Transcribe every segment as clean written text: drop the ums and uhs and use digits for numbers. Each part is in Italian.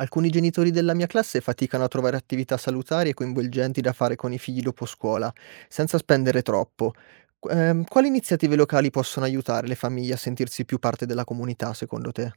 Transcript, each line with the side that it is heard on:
right: Alcuni genitori della mia classe faticano a trovare attività salutari e coinvolgenti da fare con i figli dopo scuola, senza spendere troppo. Quali iniziative locali possono aiutare le famiglie a sentirsi più parte della comunità, secondo te?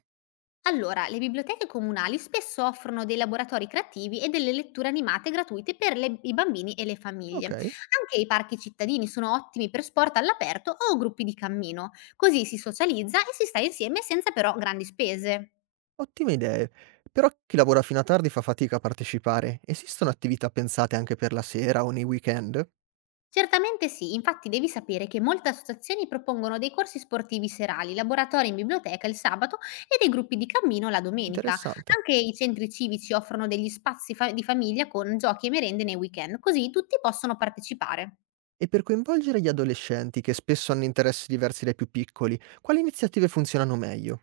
left: Allora, le biblioteche comunali spesso offrono dei laboratori creativi e delle letture animate gratuite per i bambini e le famiglie.
right: Ok,
left: Anche i parchi cittadini sono ottimi per sport all'aperto o gruppi di cammino, così si socializza e si sta insieme senza però grandi spese.
right: ottime idee. Però chi lavora fino a tardi fa fatica a partecipare. Esistono attività pensate anche per la sera o nei weekend?
left: Certamente sì, infatti devi sapere che molte associazioni propongono dei corsi sportivi serali, laboratori in biblioteca il sabato e dei gruppi di cammino la domenica.
right: Interessante.
left: Anche i centri civici offrono degli di famiglia con giochi e merende nei weekend, così tutti possono partecipare.
right: E per coinvolgere gli adolescenti, che spesso hanno interessi diversi dai più piccoli, quali iniziative funzionano meglio?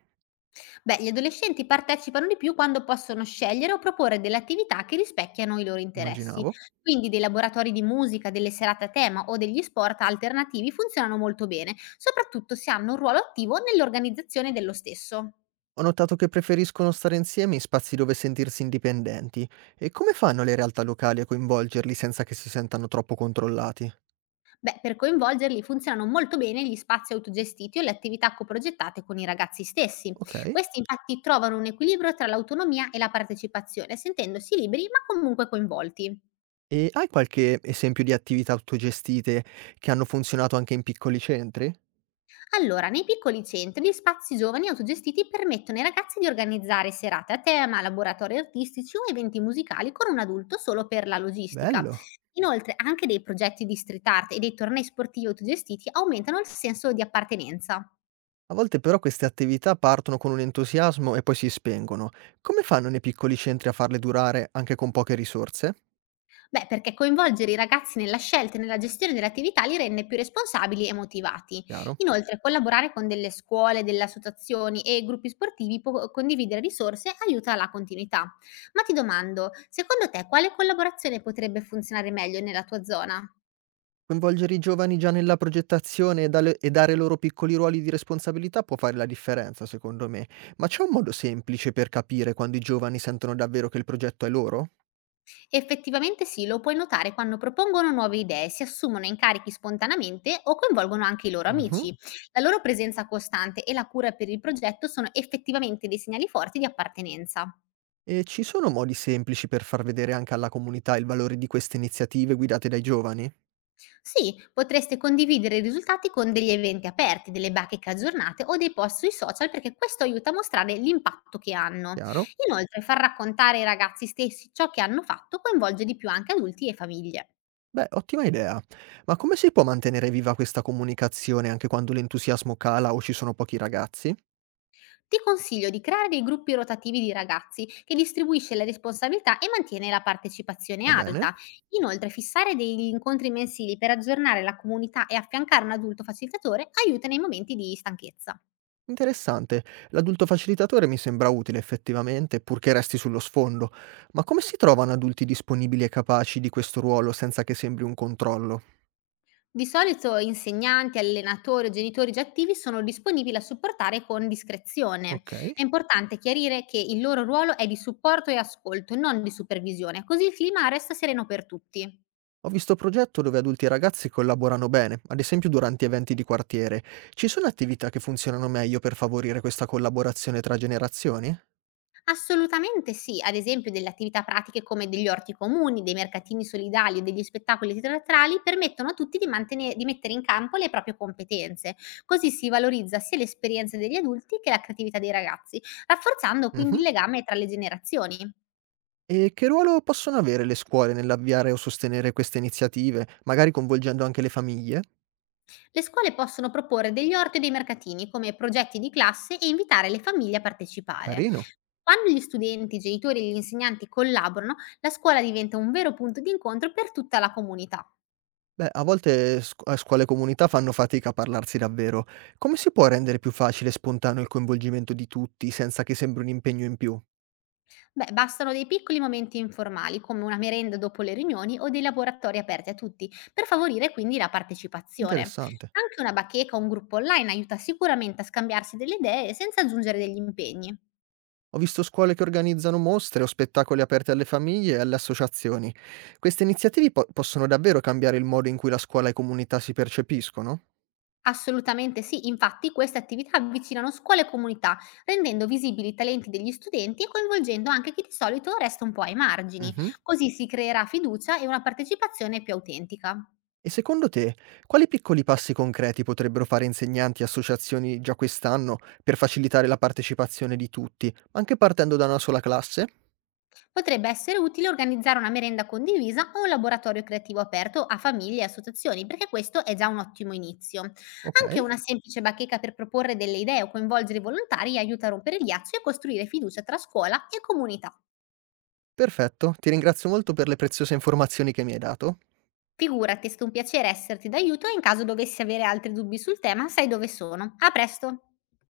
left: Beh, gli adolescenti partecipano di più quando possono scegliere o proporre delle attività che rispecchiano i loro interessi.
right: Immaginavo.
left: Quindi dei laboratori di musica, delle serate a tema o degli sport alternativi funzionano molto bene, soprattutto se hanno un ruolo attivo nell'organizzazione dello stesso.
right: Ho notato che preferiscono stare insieme in spazi dove sentirsi indipendenti. E come fanno le realtà locali a coinvolgerli senza che si sentano troppo controllati?
left: Beh, per coinvolgerli funzionano molto bene gli spazi autogestiti o le attività coprogettate con i ragazzi stessi.
right: Ok.
left: Questi infatti trovano un equilibrio tra l'autonomia e la partecipazione, sentendosi liberi ma comunque coinvolti.
right: E hai qualche esempio di attività autogestite che hanno funzionato anche in piccoli centri?
left: Allora, nei piccoli centri, gli spazi giovani autogestiti permettono ai ragazzi di organizzare serate a tema, laboratori artistici o eventi musicali con un adulto solo per la logistica.
right: Bello.
left: Inoltre, anche dei progetti di street art e dei tornei sportivi autogestiti aumentano il senso di appartenenza.
right: A volte però queste attività partono con un entusiasmo e poi si spengono. Come fanno nei piccoli centri a farle durare anche con poche risorse?
left: Beh, perché coinvolgere i ragazzi nella scelta e nella gestione delle attività li rende più responsabili e motivati.
right: Chiaro.
left: Inoltre, collaborare con delle scuole, delle associazioni e gruppi sportivi può condividere risorse aiuta la continuità. Ma ti domando, secondo te quale collaborazione potrebbe funzionare meglio nella tua zona?
right: Coinvolgere i giovani già nella progettazione e e dare loro piccoli ruoli di responsabilità può fare la differenza, secondo me. Ma c'è un modo semplice per capire quando i giovani sentono davvero che il progetto è loro?
left: Effettivamente sì, lo puoi notare quando propongono nuove idee, si assumono incarichi spontaneamente o coinvolgono anche i loro
right: Mhm.
left: amici. La loro presenza costante e la cura per il progetto sono effettivamente dei segnali forti di appartenenza.
right: E ci sono modi semplici per far vedere anche alla comunità il valore di queste iniziative guidate dai giovani?
left: Sì, potreste condividere i risultati con degli eventi aperti, delle bacheche aggiornate o dei post sui social perché questo aiuta a mostrare l'impatto che hanno.
right: Chiaro?
left: Inoltre, far raccontare ai ragazzi stessi ciò che hanno fatto coinvolge di più anche adulti e famiglie.
right: Beh, ottima idea. Ma come si può mantenere viva questa comunicazione anche quando l'entusiasmo cala o ci sono pochi ragazzi?
left: Ti consiglio di creare dei gruppi rotativi di ragazzi che distribuisce le responsabilità e mantiene la partecipazione
right: Va bene?
left: alta. Inoltre, fissare degli incontri mensili per aggiornare la comunità e affiancare un adulto facilitatore aiuta nei momenti di stanchezza.
right: Interessante. L'adulto facilitatore mi sembra utile effettivamente, purché resti sullo sfondo. Ma come si trovano adulti disponibili e capaci di questo ruolo senza che sembri un controllo?
left: Di solito insegnanti, allenatori o genitori già attivi sono disponibili a supportare con discrezione.
right: Ok.
left: È importante chiarire che il loro ruolo è di supporto e ascolto, non di supervisione, così il clima resta sereno per tutti.
right: Ho visto progetto dove adulti e ragazzi collaborano bene, ad esempio durante eventi di quartiere. Ci sono attività che funzionano meglio per favorire questa collaborazione tra generazioni?
left: Assolutamente sì, ad esempio delle attività pratiche come degli orti comuni, dei mercatini solidali o degli spettacoli teatrali permettono a tutti di, di mettere in campo le proprie competenze, così si valorizza sia l'esperienza degli adulti che la creatività dei ragazzi, rafforzando quindi
right: Mhm.
left: il legame tra le generazioni.
right: E che ruolo possono avere le scuole nell'avviare o sostenere queste iniziative, magari coinvolgendo anche le famiglie?
left: Le scuole possono proporre degli orti o dei mercatini come progetti di classe e invitare le famiglie a partecipare.
right: Carino.
left: Quando gli studenti, i genitori e gli insegnanti collaborano, la scuola diventa un vero punto di incontro per tutta la comunità.
right: Beh, a volte sc scuole e comunità fanno fatica a parlarsi davvero. Come si può rendere più facile e spontaneo il coinvolgimento di tutti, senza che sembri un impegno in più?
left: Beh, bastano dei piccoli momenti informali, come una merenda dopo le riunioni o dei laboratori aperti a tutti, per favorire quindi la partecipazione.
right: Interessante.
left: Anche una bacheca o un gruppo online aiuta sicuramente a scambiarsi delle idee senza aggiungere degli impegni.
right: Ho visto scuole che organizzano mostre o spettacoli aperti alle famiglie e alle associazioni. Queste iniziative po possono davvero cambiare il modo in cui la scuola e comunità si percepiscono?
left: Assolutamente sì, infatti queste attività avvicinano scuole e comunità, rendendo visibili i talenti degli studenti e coinvolgendo anche chi di solito resta un po' ai margini.
right: Mh-mh.
left: Così si creerà fiducia e una partecipazione più autentica.
right: E secondo te, quali piccoli passi concreti potrebbero fare insegnanti e associazioni già quest'anno per facilitare la partecipazione di tutti, anche partendo da una sola classe?
left: Potrebbe essere utile organizzare una merenda condivisa o un laboratorio creativo aperto a famiglie e associazioni, perché questo è già un ottimo inizio. Anche
right: Okay.
left: una semplice bacheca per proporre delle idee o coinvolgere i volontari aiuta a rompere il ghiaccio e costruire fiducia tra scuola e comunità.
right: Perfetto, ti ringrazio molto per le preziose informazioni che mi hai dato.
left: Figurati, è stato un piacere esserti d'aiuto e in caso dovessi avere altri dubbi sul tema, sai dove sono. A presto!